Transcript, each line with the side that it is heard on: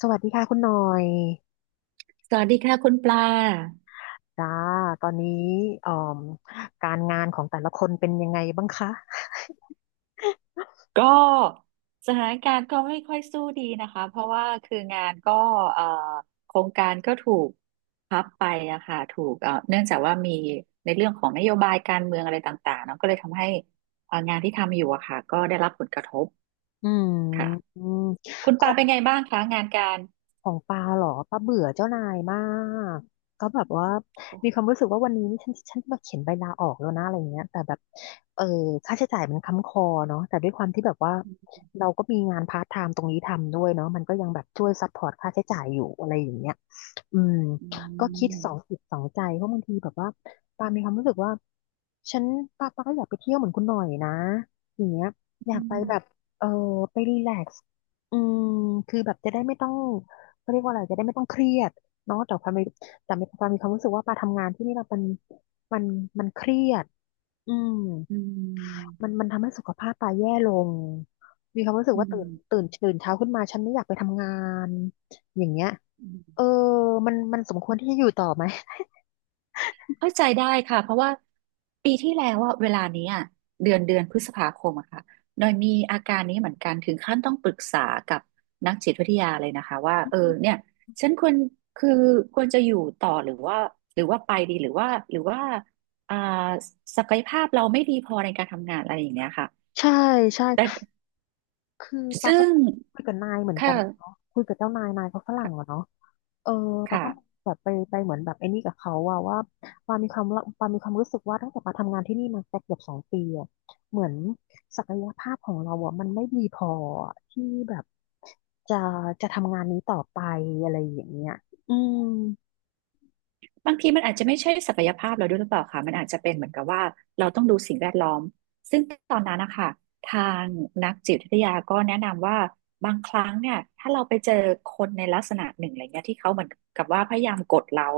left: สวัสดีค่ะคุณหน่อย
right: สวัสดีค่ะคุณปลา
left: จ้าตอนนี้อ่อมการงานของแต่ละคนเป็นยังไงบ้างคะ
right: ก็สถานการณ์ก็ไม่ค่อยสู้ดีนะคะเพราะว่าคืองานก็เอ่อโครงการก็ถูกพับไปอะค่ะถูกเนื่องจากว่ามีในเรื่องของนโยบายการเมืองอะไรต่างๆเนาะก็เลยทำให้งานที่ทำอยู่อะค่ะก็ได้รับผลกระทบ
left: อืม
right: ค่ะ
left: อืม
right: คุณ
left: ค
right: ปลา
left: ง
right: เป็นไงบ้างคะงานการ
left: ของปาเหรอปาเบื่อเจ้านายมากก็แบบว่ามีความรู้สึกว่าวันนี้นี่ฉันมาเขียนใบลาออกแล้วนะอะไรเงี้ยแต่แบบเออค่าใช้จ่ายมันค้ำคอเนาะแต่ด้วยความที่แบบว่าเราก็มีงานพาร์ทไทม์ตรงนี้ทำด้วยเนาะมันก็ยังแบบช่วยซัพพอร์ตค่าใช้จ่ายอยู่อะไรอย่างเงี้ย อืม
right: อื
left: ก็คิดสอง
right: ม
left: จิตสองใจเพราะบางทีแบบว่าปามีความรู้สึกว่าฉันปาก็อยากไปเที่ยวเหมือนคุณหน่อยนะอย่างเงี้ยอยา
right: อื
left: กไป
right: ม
left: แบบเออไปรีแลกซ์อืมคือแบบจะได้ไม่ต้องเขาเรียกว่าอะไรจะได้ไม่ต้องเครียดเนาะแต่ปามีความรู้สึกว่าปาทำงานที่นี่เรามันมันเครียดอืม
right: อื
left: มัน
right: ม
left: มันทำให้สุขภาพปาแย่ลงมีความรู้สึก
right: อื
left: ว่า
right: ม
left: ตื่นเช้าขึ้นมาฉันไม่อยากไปทำงานอย่างเงี้ย
right: อืม
left: เออมันสมควรที่จะอยู่ต่อไหม
right: เข้าใจได้ค่ะเพราะว่าปีที่แล้วอะเวลานี้อะเดือนพฤษภาคมอะค่ะหน่อยมีอาการนี้เหมือนกันถึงขั้นต้องปรึกษากับนักจิตวิทยาเลยนะคะว่าเออเนี่ยฉันควรคือควรจะอยู่ต่อหรือว่าไปดีหรือว่าอ่าศักยภาพเราไม่ดีพอในการทำงานอะไรอย่างเงี้ยค่ะ
left: ใช่ ใช่
right: แต่
left: คือปา
right: ซึ่
left: ก็
right: ง
left: คุยกับนายเหมือน
right: ค
left: กันเนาะ
right: ่ะ
left: คุยกับเจ้านายนายเขาฝรั่ง
right: ค่ะ
left: อะเนาะเออปาก็
right: ค่ะ
left: แบบไปเหมือนแบบไอ้นี่กับเขาว่าปามีความรู้สึกว่าตั้งแต่ปาทำงานที่นี่มาสักเกือบสองปีอะเหมือนศักยภาพของเราอะมันไม่ดีพออที่แบบจะจะทำงานนี้ต่อไปอะไรอย่างเงี้ยอืม
right: บางทีมันอาจจะไม่ใช่ศักยภาพเราด้วยหรือเปล่าคะมันอาจจะเป็นเหมือนกับว่าเราต้องดูสิ่งแวดล้อมซึ่งตอนนั้นนะคะทางนักจิตวิทยาก็แนะนำว่าบางครั้งเนี่ยถ้าเราไปเจอคนในลักษณะหนึ่งอะไรเงี้ยที่เขาเหมือนกับว่าพยายามกดเรา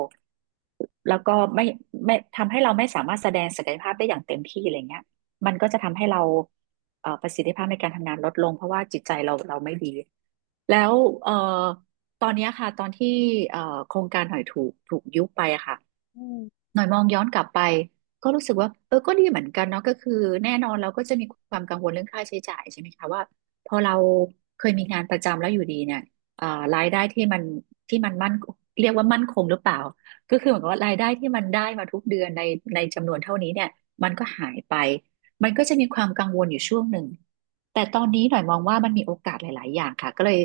right: แล้วก็ไม่ทำให้เราไม่สามารถแสดงศักยภาพได้อย่างเต็มที่อะไรเงี้ยมันก็จะทำให้เราประสิทธิภาพในการทำงานลดลงเพราะว่าจิตใจเราเราไม่ดี แล้วเอ่อ ตอนเนี้ยค่ะตอนที่โครงการหอยถูกยุบไปอะค่ะ
left: อื
right: หน่อยมองย้อนกลับไปก็รู้สึกว่าเออก็ดีเหมือนกันเนาะก็คือแน่นอนเราก็จะมีความกังวลเรื่องค่าใช้จ่ายใช่ไหมคะว่าพอเราเคยมีงานประจำแล้วอยู่ดีเนี่ยเอ่อรายได้ที่มันที่มันมั่นเรียกว่ามั่นคงหรือเปล่าก็คือเหมือนกับว่ารายได้ที่มันได้มาทุกเดือนในในจำนวนเท่านี้เนี่ยมันก็หายไปมันก็จะมีความกังวลอยู่ช่วงหนึ่งแต่ตอนนี้หน่อยมองว่ามันมีโอกาสหลายๆอย่างค่ะก็เลย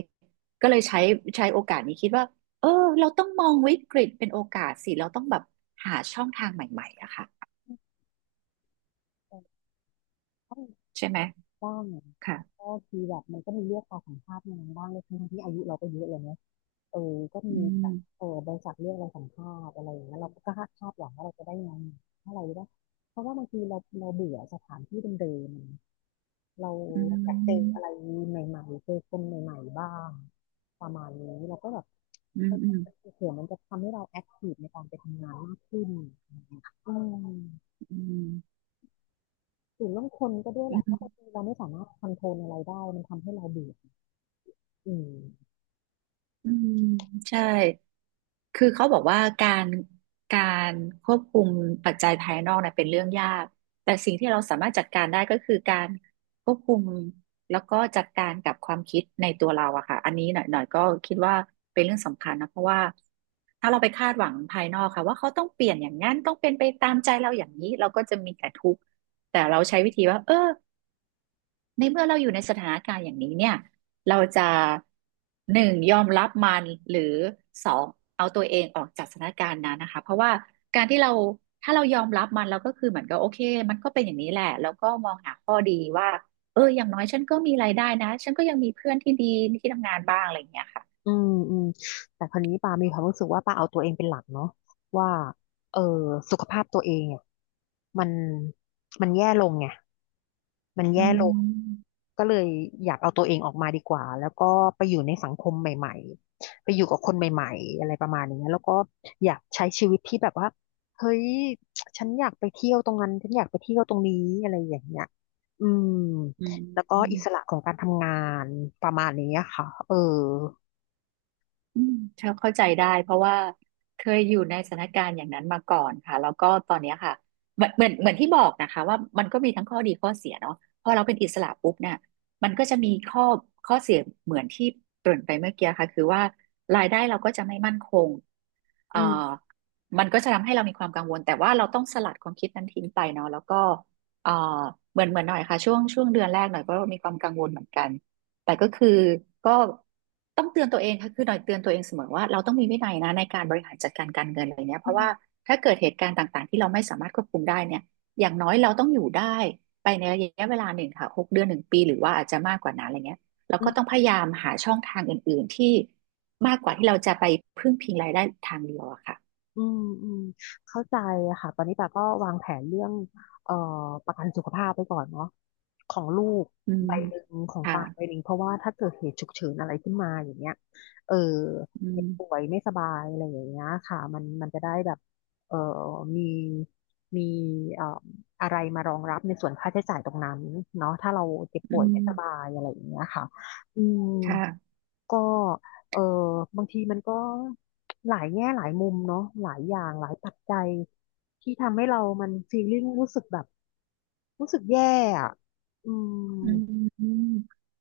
right: ใช้โอกาสนี้คิดว่า เออเราต้องมองวิกฤตเป็นโอกาสสิเราต้องแบบหาช่องทางใหม่ๆอะค่ะ
left: ม
right: ใช่ไหม
left: บ้าง
right: ค่ะ
left: ก็คือแบบมันก็มีเลือกเอาสัมภาษณ์งานบ้างเลยทั้งที่อายุเราก็เยอะเลยเนอะเออก็มี
right: อื
left: แบ
right: ม
left: บเออบริษัทเลือกเราสัมภาษณ์อะไรอย่างเงี้ยเราก็คาดหวังว่าเราจะได้งานเท่าไหร่ได้เพราะว่าบางทีเราเบื่อสถานที่เดิมๆเรา
right: อื
left: อยากเจออะไร
right: ม
left: ใหม่ๆเจอคนใหม่ๆบ้างประมาณนี้เราก็แบบ
right: อื
left: เฮ้
right: ม
left: ย
right: อืม
left: เผื่อมันจะทำให้เราแอคทีฟในการไปทำงานมากขึ้นอืม
right: อืม
left: ถึงเรื่องคนก็ด้วยแห
right: อื
left: ละเพ
right: ม
left: ราะบางทีเราไม่สามารถคอนโทรลอะไรได้มันทำให้เราเบื่ออืม
right: อืมใช่ คือเขาบอกว่าการการควบคุมปัจจัยภายนอกเนี่ยเป็นเรื่องยากแต่สิ่งที่เราสามารถจัดการได้ก็คือการควบคุมแล้วก็จัดการกับความคิดในตัวเราอะค่ะอันนี้หน่อยก็คิดว่าเป็นเรื่องสำคัญนะเพราะว่าถ้าเราไปคาดหวังภายนอกค่ะว่าเขาต้องเปลี่ยนอย่างนั้นต้องเป็นไปตามใจเราอย่างนี้เราก็จะมีแต่ทุกข์แต่เราใช้วิธีว่าเออ ในเมื่อเราอยู่ในสถานการณ์อย่างนี้เนี่ยเราจะหนึ่งยอมรับมันหรือสองเอาตัวเองออกจากสถานการณ์นั้นนะคะเพราะว่าการที่เราถ้าเรายอมรับมันเราก็คือเหมือนกับโอเคมันก็เป็นอย่างนี้แหละแล้วก็มองหาข้อเอออย่างน้อยฉันก็มีรายได้นะฉันก็ยังมีเพื่อนที่ดีที่ทำงานบ้างอะไรอย่างเงี้ยค่ะ
left: อืมอืมแต่คราวนี้ปามีความรู้สึกว่าปาเอาตัวเองเป็นหลักเนาะว่าเออสุขภาพตัวเองอ่ะมันมันแย่ลงไงมัน
right: อื
left: แย่ลง
right: ม
left: ก็เลยอยากเอาตัวเองออกมาดีกว่าแล้วก็ไปอยู่ในสังคมใหม่ๆไปอยู่กับคนใหม่ๆอะไรประมาณอย่างเงี้ยแล้วก็อยากใช้ชีวิตที่แบบว่าเฮ้ยฉันอยากไปเที่ยวตรงนั้นฉันอยากไปเที่ยวตรงนี้อะไรอย่างเงี้ยอืม
right: อื
left: แล้วก็อิสระ
right: ม
left: ของการทำงานประมาณนี้ค่ะเออ
right: อืมเข้าใจได้เพราะว่าเคยอยู่ในสถานการณ์อย่างนั้นมาก่อนค่ะแล้วก็ตอนเนี้ยค่ะเหมือนที่บอกนะคะว่ามันก็มีทั้งข้อดีข้อเสียเนาะพอเราเป็นอิสระปุ๊บเนี่ยมันก็จะมีข้อเสียเหมือนที่เกริ่นไปเมื่อกี้ค่ะคือว่ารายได้เราก็จะไม่มั่นคงเอ่อ
left: อืม
right: มันก็จะทำให้เรามีความกังวลแต่ว่าเราต้องสลัดความคิดนั้นทิ้งไปเนาะแล้วก็เอ่อเหมือนเหมือนหน่อยค่ะช่วงเดือนแรกหน่อยก็มีความกังวลเหมือนกัน แต่ก็คือก็ต้องเตือนตัวเองค่ะคือหน่อยเตือนตัวเองเสมอว่าเราต้องมีวินัยนะในการบริหารจัดการการเงินอะไรเนี้ยเพ
left: อื
right: ราะว่า
left: ม
right: ถ้าเกิดเหตุการณ์ต่างๆที่เราไม่สามารถควบคุมได้เนี่ยอย่างน้อยเราต้องอยู่ได้ไปในระยะเวลาหนึ่งค่ะหกเดือนหนึ่งปีหรือว่าอาจจะมากกว่านั้นอะไรเงี้ยเรา
left: อื
right: ก็
left: ม
right: ต้องพยายามหาช่องทางอื่นๆที่มากกว่าที่เราจะไปพึ่งพิงรายได้ทางเดียวอะค่ะ
left: อืมอืมเข้าใจค่ะตอนนี้ปาก็วางแผนเรื่องเอ่อประกันสุขภาพไปก่อนเนาะของลูก
right: อืม
left: ใบหนึ่งของ
right: ค่ะ
left: ปาใบหนึ่งเพราะว่าถ้าเกิดเหตุฉุกเฉินอะไรขึ้นมาอย่างเงี้ยเออ
right: อื
left: เจ็บป่ว
right: ม
left: ยไม่สบายอะไรอย่างเงี้ยค่ะมันมันจะได้แบบเอ่อมีมีเอ่ออะไรมารองรับในส่วนค่าใช้จ่ายตรงนั้นเนาะถ้าเราเจ็บ
right: อื
left: ป่วยไม่สบา
right: ม
left: ยอะไรอย่างเงี้ยค่ะอืม
right: ค่ะ
left: ก็เออบางทีมันก็หลายแง่หลายมุมเนาะหลายอย่างหลายปัจจัยที่ทำให้เรามันฟีลลิ่งรู้สึกแบบรู้สึกแย่อะอืม
right: อืม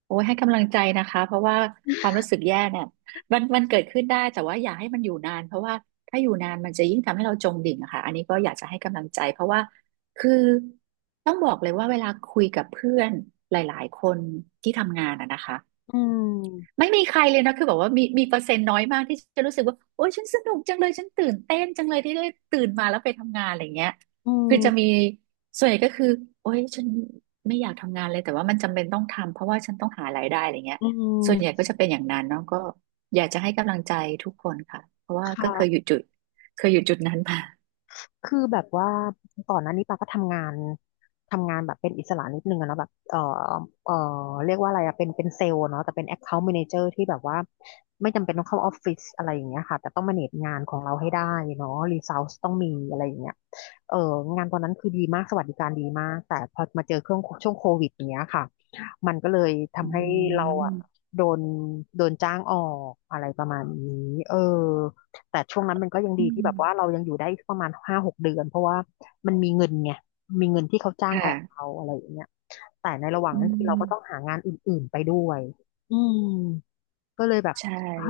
right: โอ้ยให้กำลังใจนะคะเพราะว่าความรู้สึกแย่เนี่ยมันเกิดขึ้นได้แต่ว่าอย่าให้มันอยู่นานเพราะว่าถ้าอยู่นานมันจะยิ่งทำให้เราจมดิ่งอะค่ะอันนี้ก็อยากจะให้กำลังใจเพราะว่าคือต้องบอกเลยว่าเวลาคุยกับเพื่อนหลายๆคนที่ทำงานอะนะคะ
left: อืม
right: ไม่มีใครเลยนะคือแบบว่ามีเปอร์เซ็นต์น้อยมากที่จะรู้สึกว่าโอ๊ยฉันสนุกจังเลยฉันตื่นเต้นจังเลยที่ได้ตื่นมาแล้วไปทำงานอะไรเงี้ย
left: อื
right: คือจะ
left: ม
right: มีส่วนใหญ่ก็คือโอ๊ยฉันไม่อยากทำงานเลยแต่ว่ามันจำเป็นต้องทำเพราะว่าฉันต้องหารายได้อะไรเงี้ย
left: อื
right: ส่วนใหญ่
left: ม
right: ก็จะเป็นอย่างนั้นเนาะก็อยากจะให้กำลังใจทุกคนค่ะเพราะว่า
left: ค
right: ก็เคยอยู่
left: ่ะ
right: จุดเคยอยู่จุดนั้นมา
left: คือแบบว่าก่อนหน้านี้ปาก็ทำงานแบบเป็นอิสระนิดนึงอะเนาะแบบเออเรียกว่าอะไรอะเป็นเซลล์เนาะแต่เป็น Account Manager ที่แบบว่าไม่จำเป็นต้องเข้าออฟฟิศอะไรอย่างเงี้ยค่ะแต่ต้องมาเนจงานของเราให้ได้เนาะรีซอสต้องมีอะไรอย่างเงี้ยเอองานตอนนั้นคือดีมากสวัสดิการดีมากแต่พอมาเจอเครื่องช่วงโควิดอย่างเงี้ยค่ะมันก็เลย
right: อื
left: ทำให้เราอะ
right: ม
left: โดนโดนจ้างออกอะไรประมาณนี้เออ แต่ช่วงนั้นมันก็ยัง
right: อื
left: ดีที่แบบว่า
right: ม
left: เรายังอยู่ได้ประมาณห้าหกเดือนเพราะว่ามันมีเงินไงมีเงินที่เขาจ้างออก
right: ค่ะ
left: เราอะไรอย่างเงี้ยแต่ในระหว่าง
right: อื
left: นั้นคือเรา
right: ม
left: ก็ต้องหางานอื่นๆไปด้วยอืมก็เลยแบบ
right: ใช่
left: อ้า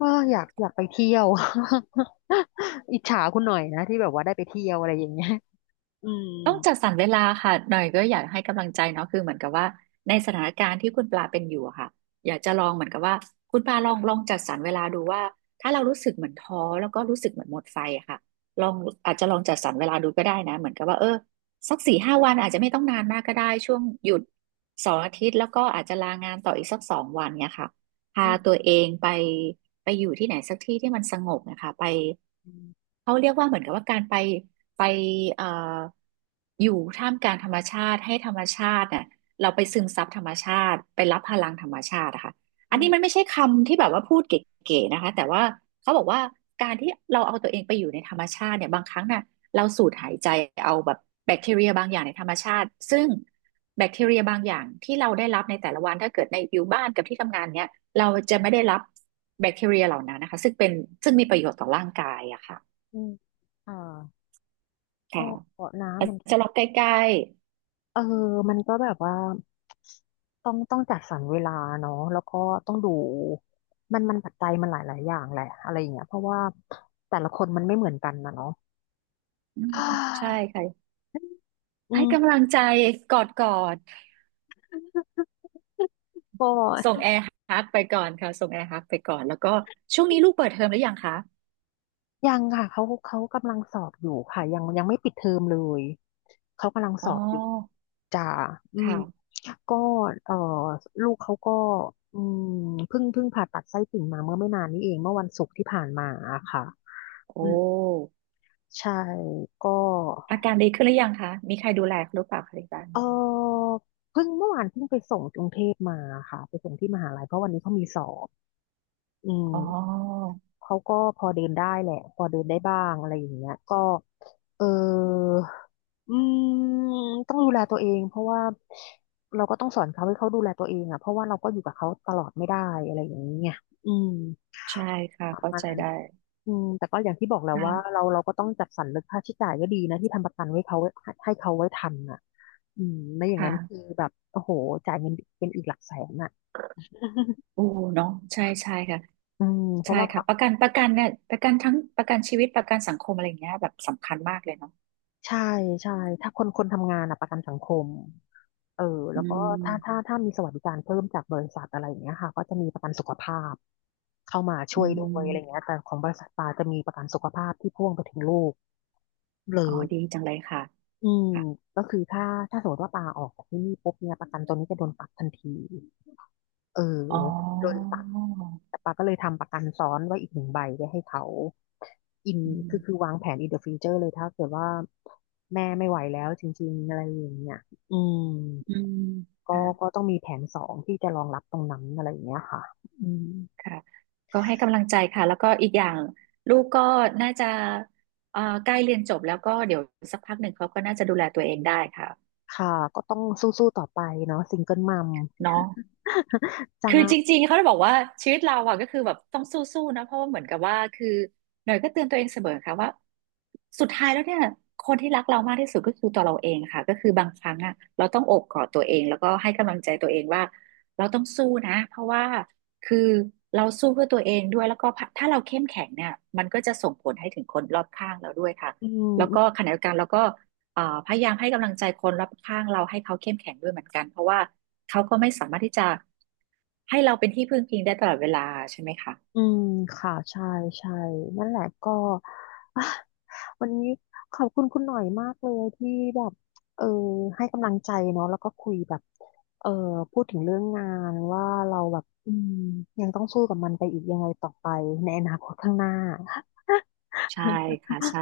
left: อ้าอยากไปเที่ยว อิจฉาคุณหน่อยนะที่แบบว่าได้ไปเที่ยวอะไรอย่างเงี้ยอืม
right: ต้องจัดสรรเวลาค่ะหน่อยก็อยากให้กำลังใจเนาะคือเหมือนกับว่าในสถานการณ์ที่คุณปลาเป็นอยู่อะค่ะอยากจะลองเหมือนกับว่าคุณปลาลองจัดสรรเวลาดูว่าถ้าเรารู้สึกเหมือนท้อแล้วก็รู้สึกเหมือนหมดไฟอะค่ะลองอาจจะลองจัดสรรเวลาดูก็ได้นะเหมือนกับว่าเออสักสี่ห้าวันอาจจะไม่ต้องนานมากก็ได้ช่วงหยุดสองอาทิตย์แล้วก็อาจจะลางานต่ออีกสักสองวันเนี่ยค่ะ
left: อื
right: พาตัว
left: ม
right: เองไปไปอยู่ที่ไหนสักที่ที่มันสงบนะคะไป
left: อื
right: เขาเรียกว่าเหมือนกับว่าการไปไปเอ่ออยู่ท่ามกลางธรรมชาติให้ธรรมชาติน่ะเราไปซึมซับธรรมชาติไปรับพลังธรรมชาติอะค่ะอันนี้มัน
left: ม
right: ไม่ใช่คำที่แบบว่าพูดเก๋ๆนะคะแต่ว่าเขาบอกว่าการที่เราเอาตัวเองไปอยู่ในธรรมชาติเนี่ยบางครั้งน่ะเราสูดหายใจเอาแบบแบคทีเรียบางอย่างในธรรมชาติซึ่งแบคทีเรียบางอย่างที่เราได้รับในแต่ละวันถ้าเกิดในอยู่บ้านกับที่ทำงานเนี่ยเราจะไม่ได้รับแบคทีเรียเหล่านั้นนะคะซึ่งเป็นซึ่งมีประโยชน์ต่อร่างกายอะค่ะ
left: อืมอ่าก็
right: ค่ะ
left: เกาะ
right: อา
left: น้ำ
right: จ
left: มัน
right: จะล็อกใกล้
left: เออมันก็แบบว่าต้องจัดสรรเวลาเนาะแล้วก็ต้องดู มันปัจจัยมันหลายอย่างแหละอะไรอย่างเงี้ยเพราะว่าแต่ละคนมันไม่เหมือนกันนะเนาะ
right: ๆอืมใช่ ค่ะ
left: อื
right: ให้กำลั
left: ม
right: งใจกอดกอด
left: ก็
right: ส่งแอร์ฮักไปก่อนค่ะส่งแอร์ฮักไปก่อนแล้วก็ช่วงนี้ลูกเปิดเทอมหรือยังคะ
left: ยังค่ะเขากำลังสอบอยู่ค่ะยังไม่ปิดเทอมเลย เขากำลังส
right: อ๋อ
left: อบอยู่จ้าอืม
right: ค่ะ
left: ก็เออลูกเขาก็อืมเพิ่งผ่าตัดไส้ติ่งมาเมื่อไม่นานนี้เอง เมื่อวันศุกร์ที่ผ่านมาอะค่ะ
right: โอ
left: อืม
right: ้
left: ใช่ก็
right: อาการดีขึ้นหรือยังคะมีใครดูแลหรือเปล่าคะที่บ้าน
left: เออเพิ่งเมื่อวานเพิ่งไปส่งกรุงเทพมาค่ะไปส่งที่มหาลัยเพราะวันนี้เขามีสอบอืม
right: อ๋อ
left: เขาก็พอเดินได้แหละพอเดินได้บ้างอะไรอย่างเงี้ยก็เอออืมต้องดูแลตัวเองเพราะว่าเราก็ต้องสอนเขาให้เขาดูแลตัวเองอ่ะเพราะว่าเราก็อยู่กับเขาตลอดไม่ได้อะไรอย่างเงี้ยอืม
right: ใช่ค่ะ
left: ประ
right: เข้า
left: มาณ
right: ใจ
left: นั้น
right: ได้
left: อืมแต่ก็อย่างที่บอกแหล้วว่า
right: ค่ะ
left: เราก็ต้องจัดสรรเรื่องค่าใช้จ่ายก็ดีนะที่ทำประกันไว้เขาไว้ให้เขาไว้ทันอ่ะ อืมไม่อย่างนั้นคือ
right: ค่ะ
left: แบบโอ้โหจ่ายเงินเป็นอีกหลักแสนอ่ะ
right: โอ้เนาะใช่ใช่ค่ะ
left: อืมเพ
right: ใช่
left: ราะว่าพั
right: ค่ะ
left: ก
right: ประกันเนี่ยประกันทั้งประกันชีวิตประกันสังคมอะไรอย่างเงี้ยแบบสำคัญมากเลยเนาะ
left: ใช่ใช่ถ้าคนทำงานอะประกันสังคมเออ
right: อื
left: แล้วก็ถ้าถ้า
right: ม
left: ถ้ามีสวัสดิการเพิ่มจากบริษัทอะไรอย่างเงี้ยค่ะก็จะมีประกันสุขภาพเข้ามาช่
right: อื
left: วยด้วยอะไรเงี้
right: ม
left: ยแต่ของบริษัทปาจะมีประกันสุขภาพที่พ่วงไปถึงลูกเล
right: อ๋อ
left: ย
right: ดีจังเลยค่ะ
left: อืม
right: ค่ะ
left: ก็คือถ้าสมมติว่าปาออกจากที่นี่ปุ๊บเนี่ยประกันตัวนี้จะโดนตัดทันทีเออ
right: อ๋
left: โดน
right: อ
left: แต่ปาก็เลยทำประกันซ้อนไว้อีกหนึ่งใบไว้ให้เขาอิน
right: อื
left: คือ
right: ม
left: คือวางแผนอินเดอะฟ u r เจอร์เลยถ้าเกิดว่าแม่ไม่ไหวแล้วจริงๆอะไรอย่างเงี้ยอืม
right: อืม
left: ก็
right: ค่ะ
left: ก็ต้องมีแผนสองที่จะรองรับตรงนั้นอะไรอย่างเงี้ยค่ะอืม
right: ค่ะ ก็ให้กำลังใจค่ะ แล้วก็อีกอย่างลูกก็น่าจะใกล้เรียนจบแล้วก็เดี๋ยวสักพักหนึ่งเขาก็น่าจะดูแลตัวเองได้ค่ะ
left: ค่ะก็ต้องสู้ๆต่อไปเนาะซิงเกิลมัม
right: เนาะ
left: จ้า
right: คือจริงๆเขาจะบอกว่าชีวิตเราอะก็คือแบบต้องสู้ๆนะเพราะว่าเหมือนกับว่าคือหน่อยก็เตือนตัวเองเสมอค่ะว่าสุดท้ายแล้วเนี่ยคนที่รักเรามากที่สุดก็คือตัวเราเองค่ะก็คือบางครั้งอะเราต้องโอบกอดตัวเองแล้วก็ให้กำลังใจตัวเองว่าเราต้องสู้นะเพราะว่าคือเราสู้เพื่อตัวเองด้วยแล้วก็ถ้าเราเข้มแข็งเนี่ยมันก็จะส่งผลให้ถึงคนรอบข้างเราด้วยค่ะ
left: อื
right: แล้วก็
left: ม
right: ขณะเดียวกันเราก็ พยายามให้กำลังใจคนรอบข้างเราให้เขาเข้มแข็งด้วยเหมือนกันเพราะว่าเขาก็ไม่สามารถที่จะให้เราเป็นที่พึ่งพิงได้ตลอดเวลาใช่ไหมคะ
left: อืมค่ะใช่นั่นแหละก็ อ่ะวันนี้ขอบคุณคุณหน่อยมากเลยที่แบบเออให้กำลังใจเนาะแล้วก็คุยแบบเออพูดถึงเรื่องงานว่าเราแบบอืมยังต้องสู้กับมันไปอีกยังไงต่อไปในอนาคตข้างหน้า
right: ใช่ ค่ะใช่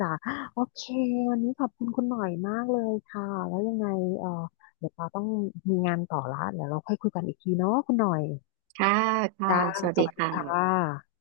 left: จ้ะโอเควันนี้ขอบคุณคุณหน่อยมากเลยค่ะแล้วยังไงเออเดี๋ยวเราต้องมีงานต่อละเดี๋ยวเราค่อยคุยกันอีกทีเนาะคุณหน่อยจ้าสวัสดีค่ะ